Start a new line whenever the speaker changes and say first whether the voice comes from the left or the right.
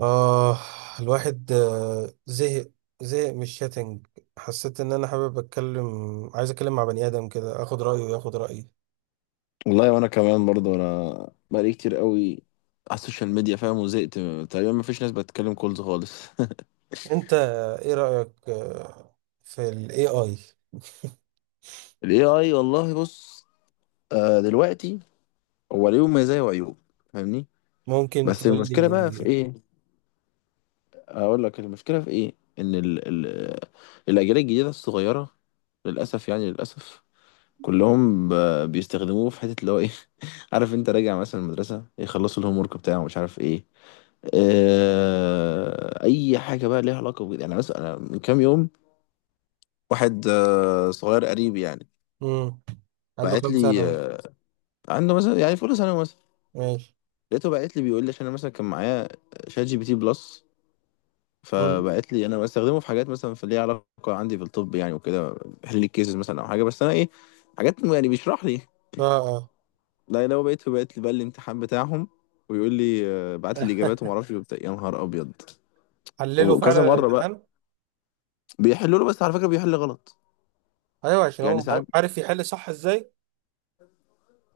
right: آه الواحد زهق من الشاتنج. حسيت ان انا حابب اتكلم. عايز اتكلم مع بني ادم كده اخد رايه وياخد رايي.
left: والله وانا كمان برضه انا بقالي كتير قوي على السوشيال ميديا فاهم، وزهقت. تقريبا مفيش ناس بتتكلم كولز خالص.
right: انت، ايه رايك في الاي اي؟
left: ال AI والله بص. دلوقتي هو ليه مزايا وعيوب، فاهمني.
right: ممكن
left: بس
right: تقول
left: المشكلة بقى في
right: لي.
left: ايه؟ اقول لك المشكلة في ايه، ان ال الاجيال الجديدة الصغيرة، للاسف يعني للاسف، كلهم بيستخدموه في حتة اللي هو ايه. عارف انت، راجع مثلا المدرسة يخلصوا الهوم ورك بتاعه مش عارف ايه. اي حاجه بقى ليها علاقه بجد، يعني مثلا أنا من كام يوم، واحد صغير قريب يعني،
right: امم عنده
left: بعت
right: كام
left: لي
right: سنه؟
left: عنده مثلا يعني في اولى ثانوي مثلا.
right: ماشي.
left: لقيته بعت لي بيقول لي عشان انا مثلا كان معايا شات جي بي تي بلس،
right: امم.
left: فبعت لي انا بستخدمه في حاجات مثلا في ليها علاقه عندي في الطب يعني وكده، بحل لي الكيسز مثلا او حاجه، بس انا ايه حاجات يعني بيشرح لي.
right: اه، اه.
left: لا لو بقيت لي بقى الامتحان بتاعهم ويقول لي، بعت لي الاجابات وما اعرفش إيه وبتاع. يا نهار ابيض.
right: حلله فعلا
left: وكذا مره بقى
right: الامتحان.
left: بيحلوا له، بس على فكره بيحل غلط.
right: ايوه، عشان
left: يعني
right: هو
left: ساعات
right: عارف يحل صح ازاي.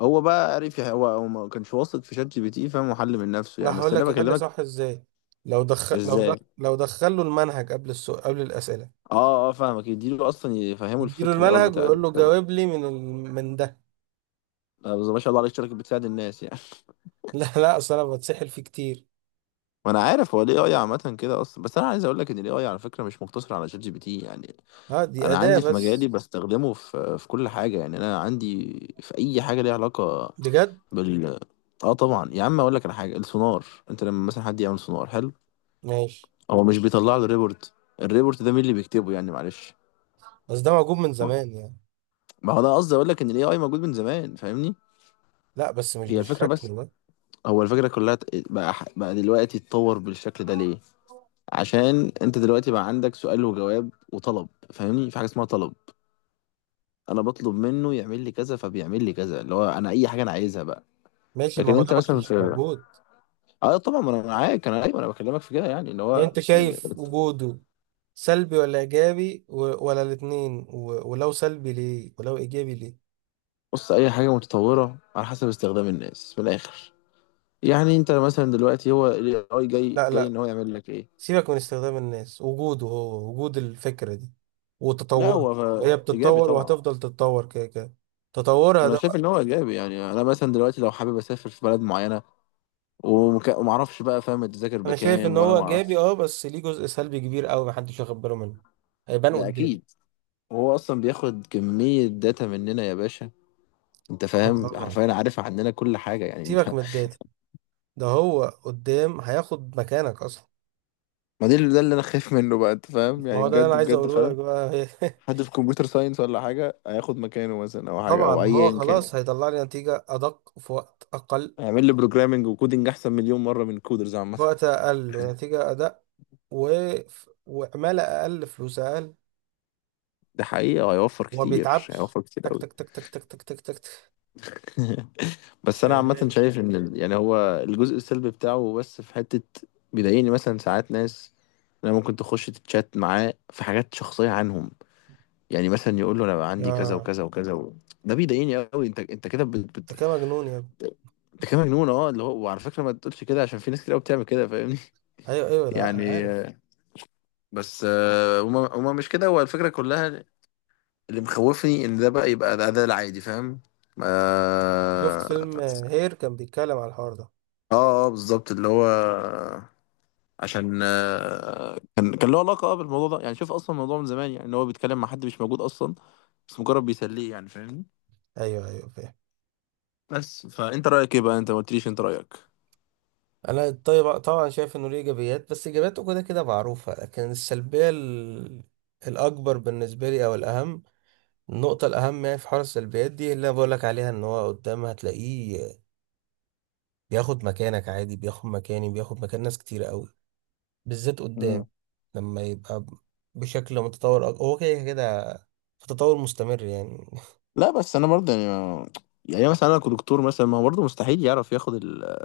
left: هو بقى عرف هو ما كانش واثق في شات جي بي تي، فاهم، وحل من نفسه يعني.
right: انا
left: بس
right: هقول
left: انا
right: لك يحل
left: بكلمك
right: صح ازاي. لو دخل لو
left: ازاي.
right: دخل لو دخل له المنهج قبل السؤال قبل الاسئله.
left: اه اه، فاهمك، يديله اصلا يفهمه
right: يديله
left: الفكر الاول
right: المنهج
left: بتاع
right: ويقول له
left: الكتابه.
right: جاوب لي من ده.
left: بس ما شاء الله عليك، شركه بتساعد الناس يعني.
right: لا، لا، اصل انا بتسحل فيه كتير.
left: وانا عارف هو الاي اي عامه كده اصلا، بس انا عايز اقول لك ان الاي اي على فكره مش مقتصر على شات جي بي تي يعني.
right: اه، دي
left: انا
right: اداة
left: عندي في مجالي
right: بس.
left: بستخدمه في كل حاجه، يعني انا عندي في اي حاجه ليها علاقه
right: بجد؟
left: بال. اه طبعا يا عم، اقول لك على حاجه السونار. انت لما مثلا حد يعمل سونار حلو،
right: ماشي،
left: هو مش بيطلع له ريبورت؟ الريبورت ده مين اللي بيكتبه يعني، معلش.
right: بس ده موجود من زمان يعني.
left: ما هو ده قصدي، اقول لك ان الاي اي موجود من زمان فاهمني.
right: لا، بس مش
left: هي الفكره بس.
right: بالشكل ده.
left: هو الفكره كلها بقى دلوقتي اتطور بالشكل ده ليه؟ عشان انت دلوقتي بقى عندك سؤال وجواب وطلب. فاهمني، في حاجه اسمها طلب، انا بطلب منه يعمل لي كذا فبيعمل لي كذا، اللي هو انا اي حاجه انا عايزها بقى.
right: ماشي، ما
left: لكن
right: هو ده
left: انت
right: ما
left: مثلا
right: كانش
left: في،
right: موجود.
left: اه طبعا ما انا معاك، انا ايوه انا بكلمك في كده، يعني ان
right: يعني
left: هو
right: انت شايف وجوده سلبي ولا ايجابي ولا الاتنين ولو سلبي ليه ولو ايجابي ليه؟
left: بص، اي حاجه متطوره على حسب استخدام الناس من الاخر. يعني انت مثلا دلوقتي هو الاي اي جاي
right: لا،
left: جاي
right: لا.
left: ان هو يعمل لك ايه.
right: سيبك من استخدام الناس، وجوده هو وجود الفكرة دي
left: لا
right: وتطوره.
left: هو
right: وهي
left: ايجابي
right: بتتطور
left: طبعا.
right: وهتفضل تتطور كده كده. تطورها
left: انا
right: ده.
left: شايف ان هو ايجابي، يعني انا مثلا دلوقتي لو حابب اسافر في بلد معينه، وما اعرفش بقى فاهم التذاكر
right: انا شايف ان
left: بكام ولا
right: هو
left: ما
right: ايجابي،
left: اعرفش.
right: اه، بس ليه جزء سلبي كبير قوي محدش واخد باله منه. هيبان
left: ده
right: قدام.
left: اكيد. هو اصلا بياخد كميه داتا مننا يا باشا. انت
right: آه،
left: فاهم،
right: طبعا.
left: حرفيا عارف عننا كل حاجه، يعني
right: سيبك
left: انت.
right: من الداتا. ده هو قدام هياخد مكانك اصلا.
left: ما ده اللي، انا خايف منه بقى، انت فاهم،
right: ما
left: يعني
right: هو ده اللي انا
left: بجد
right: عايز
left: بجد
right: اقوله لك
left: فعلا.
right: بقى.
left: حد في كمبيوتر ساينس ولا حاجه هياخد مكانه مثلا، او حاجه
right: طبعا،
left: او
right: ما هو
left: ايا كان.
right: خلاص هيطلع لي نتيجة ادق في وقت اقل.
left: هيعمل لي بروجرامنج وكودنج احسن مليون مره من كودرز عامه.
right: في وقت اقل ونتيجة ادق و... وعمالة اقل فلوس اقل.
left: ده حقيقه، وهيوفر
right: وما
left: كتير،
right: بيتعبش
left: هيوفر كتير
right: تك
left: قوي.
right: تك تك تك تك تك تك تك تك.
left: بس انا
right: شغال.
left: عامه شايف ان يعني هو الجزء السلبي بتاعه، بس في حته بيضايقني مثلا ساعات. ناس انا ممكن تخش تتشات معاه في حاجات شخصيه عنهم، يعني مثلا يقول له انا بقى عندي كذا
right: اه.
left: وكذا وكذا و... ده بيضايقني قوي. انت كده
right: انت كده مجنون يا ابني.
left: انت كده مجنون، اه، اللي هو. وعلى فكره ما تقولش كده، عشان في ناس كتير قوي بتعمل كده فاهمني.
right: ايوه، ايوه، لا، انا
left: يعني
right: عارف.
left: بس، هما مش كده هو الفكره كلها. اللي مخوفني ان ده بقى يبقى ده العادي، فاهم.
right: شفت
left: اه
right: فيلم هير، كان بيتكلم على الحوار ده.
left: اه، بالظبط اللي هو، عشان كان له علاقه بالموضوع ده يعني. شوف اصلا الموضوع من زمان، يعني ان هو بيتكلم مع حد مش موجود اصلا، بس مجرد بيسليه يعني فاهمني.
right: ايوه، ايوه، فاهم.
left: بس فانت رايك ايه بقى؟ انت ما قلتليش انت رايك.
right: انا طيب، طبعا شايف انه ليه ايجابيات بس ايجابياته كده كده معروفه، لكن السلبيه الاكبر بالنسبه لي، او الاهم، النقطه الاهم يعني، في حوار السلبيات دي اللي انا بقول لك عليها، ان هو قدام هتلاقيه بياخد مكانك عادي، بياخد مكاني، بياخد مكان ناس كتير قوي، بالذات
left: مم.
right: قدام. لما يبقى بشكل متطور هو كده كده في تطور مستمر يعني.
left: لا بس انا برضه يعني يعني مثلا انا كدكتور مثلا، ما هو برضه مستحيل يعرف ياخد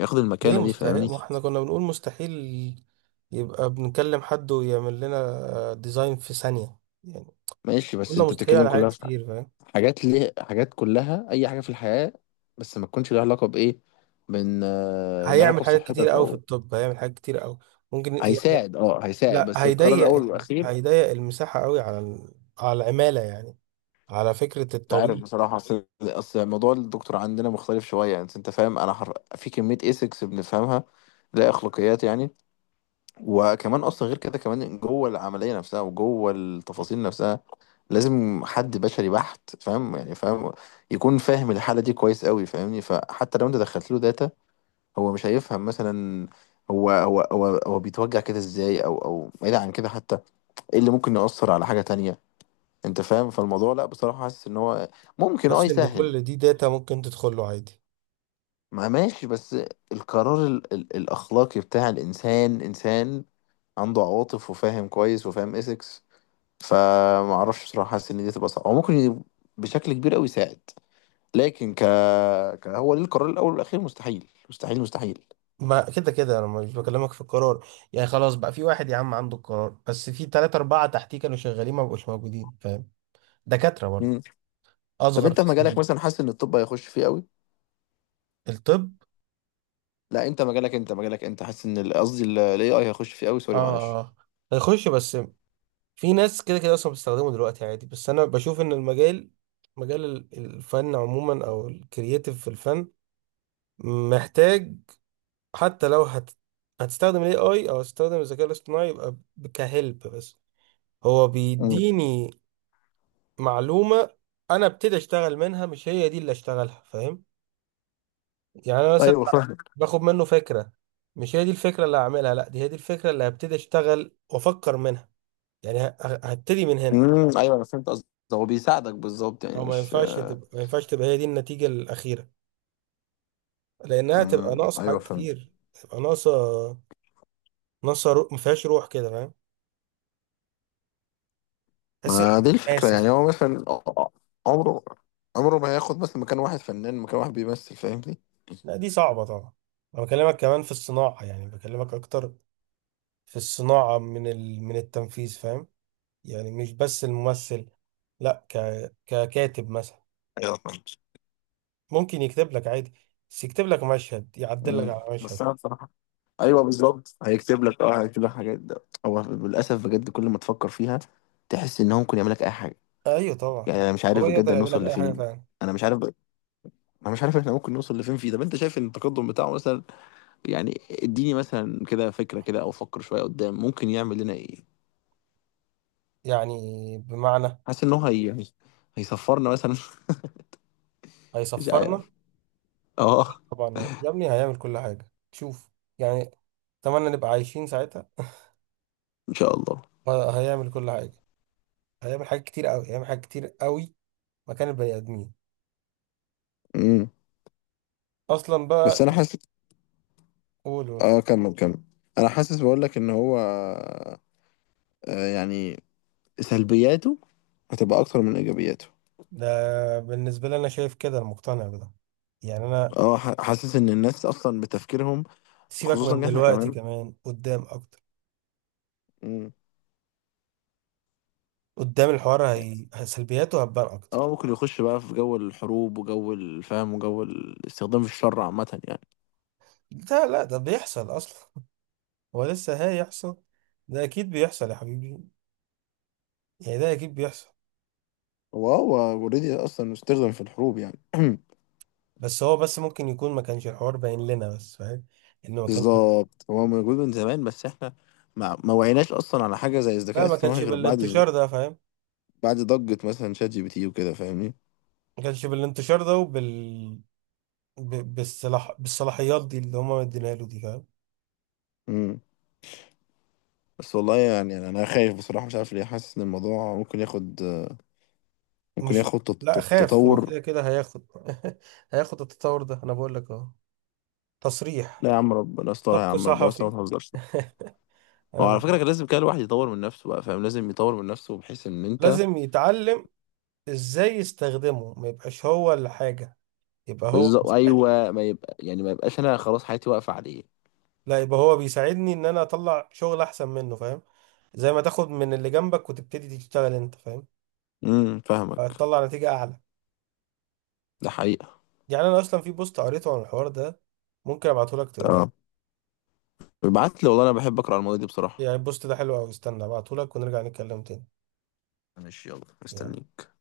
left: ياخد
right: ليه
left: المكانه دي
right: مستحيل؟
left: فاهمني.
right: ما احنا كنا بنقول مستحيل يبقى بنكلم حد ويعمل لنا ديزاين في ثانيه يعني.
left: ماشي بس
right: قلنا
left: انت
right: مستحيل
left: بتتكلم
right: على حاجات
left: كلها في
right: كتير، فاهم؟
left: حاجات، ليه حاجات كلها اي حاجه في الحياه، بس ما تكونش لها علاقه بايه، من، لها علاقه
right: هيعمل حاجات
left: بصحتك
right: كتير قوي في
left: او،
right: الطب، هيعمل حاجات كتير قوي ممكن يعني.
left: هيساعد
right: لا،
left: بس القرار
right: هيضيق
left: الاول والاخير.
right: هيضيق المساحة قوي على على العمالة يعني. على فكرة
left: مش عارف
right: الطبيب.
left: بصراحة، أصل موضوع الدكتور عندنا مختلف شوية يعني. أنت فاهم؟ أنا في كمية إيثكس بنفهمها، لا أخلاقيات يعني. وكمان أصلا غير كده، كمان جوه العملية نفسها وجوه التفاصيل نفسها، لازم حد بشري بحت، فاهم يعني، فاهم يكون فاهم الحالة دي كويس قوي فاهمني. فحتى لو أنت دخلت له داتا، هو مش هيفهم مثلا هو بيتوجع كده إزاي، أو بعيد عن كده حتى، إيه اللي ممكن يأثر على حاجة تانية. أنت فاهم؟ فالموضوع لا، بصراحة حاسس إن هو ممكن
right: حاسس ان
left: يسهل.
right: كل دي داتا ممكن تدخل له عادي.
left: ما ماشي، بس القرار ال الأخلاقي بتاع الإنسان، إنسان عنده عواطف وفاهم كويس وفاهم إيثكس. فمعرفش بصراحة، حاسس إن دي تبقى صعبة. هو ممكن بشكل كبير أوي يساعد، لكن ك... ك هو ليه القرار الأول والأخير، مستحيل مستحيل مستحيل.
right: ما كده كده انا مش بكلمك في القرار. يعني خلاص بقى، في واحد يا عم عنده القرار، بس في ثلاثة أربعة تحتيه كانوا شغالين ما بقوش موجودين، فاهم؟ دكاترة برضه،
left: مم. طب
right: أصغر
left: أنت
right: في
left: في مجالك
right: السن.
left: مثلا، حاسس إن الطب هيخش فيه أوي؟
right: الطب.
left: لا أنت مجالك، أنت حاسس إن قصدي ال AI هيخش فيه أوي؟
right: اه،
left: سوري
right: آه،
left: معلش.
right: آه. هيخش بس في ناس كده كده اصلا بتستخدمه دلوقتي عادي، بس انا بشوف ان المجال مجال الفن عموما او الكرييتيف في الفن. محتاج. حتى لو هتستخدم الاي اي او هتستخدم الذكاء الاصطناعي يبقى كهلب بس. هو
left: مم.
right: بيديني معلومة. انا ابتدي اشتغل منها، مش هي دي اللي اشتغلها، فاهم؟ يعني انا مثلا
left: أيوه فاهم.
right: باخد منه فكرة. مش هي دي الفكرة اللي هعملها، لا، دي هي دي الفكرة اللي هبتدي اشتغل وافكر منها. يعني هبتدي من هنا.
left: مم. أيوه أنا فهمت قصدك، هو بيساعدك بالظبط يعني
right: هو ما
left: مش.
right: ينفعش تبقى ما ينفعش تبقى هي دي النتيجة الأخيرة. لأنها تبقى
left: مم.
right: ناقصة
left: أيوه
right: حاجات
left: فهمت.
right: كتير، تبقى ناقصة. ناقصة روح، ما فيهاش روح كده، فاهم؟ تحس إن
left: ما دي الفكرة،
right: قاسي
left: يعني
right: يعني.
left: هو مثلا عمره عمره ما هياخد مثلا مكان واحد فنان، مكان واحد بيمثل، فاهمني؟
right: لا، دي صعبة طبعا. أنا بكلمك كمان في الصناعة، يعني بكلمك أكتر في الصناعة، من التنفيذ، فاهم؟ يعني مش بس الممثل، لا، ككاتب مثلا.
left: ايوه فاهم.
right: ممكن يكتب لك عادي. بس يكتب لك مشهد، يعدل لك
left: مم.
right: على
left: بس
right: مشهد.
left: انا بصراحة، ايوه بالظبط هيكتب لك حاجات. ده هو للاسف بجد، كل ما تفكر فيها تحس ان هو ممكن يعمل لك اي حاجه.
right: أيوه،
left: يعني
right: طبعا.
left: انا مش
right: هو
left: عارف بجد
right: يقدر يعمل لك
left: هنوصل
right: أي حاجة
left: لفين.
right: فعلا.
left: انا مش عارف. انا مش عارف احنا ممكن نوصل لفين فيه. طب انت شايف ان التقدم بتاعه مثلا، يعني اديني مثلا كده فكره كده، او فكر شويه قدام ممكن يعمل لنا ايه.
right: يعني، بمعنى.
left: حاسس ان هي هيصفرنا مثلا. مش عارف.
right: هيصفرنا؟
left: اه.
right: طبعا يا ابني، هيعمل كل حاجة، شوف يعني. اتمنى نبقى عايشين ساعتها.
left: ان شاء الله.
right: هيعمل كل حاجة. هيعمل حاجات كتير قوي، هيعمل حاجات كتير قوي. مكان البني آدمين
left: امم
right: أصلا
left: بس
right: بقى.
left: انا حاسس.
right: قولوا.
left: اه كمل كمل. انا حاسس بقول لك ان هو، يعني سلبياته هتبقى اكتر من ايجابياته.
right: ده بالنسبة لي، أنا شايف كده، أنا مقتنع بده. يعني أنا،
left: حاسس ان الناس اصلا بتفكيرهم،
right: سيبك
left: خصوصا
right: من
left: إن احنا
right: دلوقتي،
left: كمان،
right: كمان قدام أكتر.
left: امم
right: قدام الحوار سلبياته هتبان
left: اه
right: أكتر.
left: ممكن يخش بقى في جو الحروب وجو الفهم وجو الاستخدام في الشر عامة يعني.
right: ده، لا، ده بيحصل أصلا. هو لسه هيحصل. ده أكيد بيحصل يا حبيبي. يعني ده أكيد بيحصل.
left: هو اوريدي اصلا استخدم في الحروب يعني.
right: بس هو بس ممكن يكون ما كانش الحوار باين لنا بس، فاهم؟ انه ما كانش.
left: بالظبط هو موجود من زمان، بس احنا ما وعيناش اصلا على حاجة زي
right: لا،
left: الذكاء
right: ما كانش
left: الاصطناعي غير بعد،
right: بالانتشار ده، فاهم؟
left: بعد ضجة مثلا شات جي بي تي وكده فاهمني.
right: ما كانش بالانتشار ده وبال بالصلاح بالصلاحيات دي اللي هما مدينها له دي، فاهم؟
left: امم بس والله يعني انا أنا خايف بصراحة مش عارف ليه، حاسس ان الموضوع ممكن ياخد، ممكن
right: مش.
left: ياخد
right: لا، خاف، هو
left: تطور.
right: كده كده هياخد. هياخد التطور ده، انا بقول لك اهو. تصريح.
left: لا يا عم ربنا يسترها، يا
right: سبق
left: عم ربنا يسترها،
right: صحفي.
left: ما تهزرش. هو
right: انا
left: على
right: ب...
left: فكرة كان لازم كده الواحد يطور من نفسه بقى، فاهم، لازم يطور من نفسه بحيث ان انت.
right: لازم يتعلم ازاي يستخدمه، ما يبقاش هو الحاجة. يبقى هو
left: بالظبط
right: مساعد.
left: ايوه، ما يبقى يعني ما يبقاش انا خلاص حياتي واقفة عليه.
right: لا، يبقى هو بيساعدني ان انا اطلع شغل احسن منه، فاهم؟ زي ما تاخد من اللي جنبك وتبتدي تشتغل انت، فاهم؟
left: امم، فاهمك.
right: هتطلع نتيجة اعلى.
left: ده حقيقة.
right: يعني انا اصلا في بوست قريته عن الحوار ده. ممكن ابعته لك تقراه.
left: اه، ابعت لي والله، انا بحب اقرا على المواضيع دي بصراحة.
right: يعني البوست ده حلو قوي، استنى ابعته لك ونرجع نتكلم تاني.
left: ماشي يلا
right: يلا.
left: مستنيك.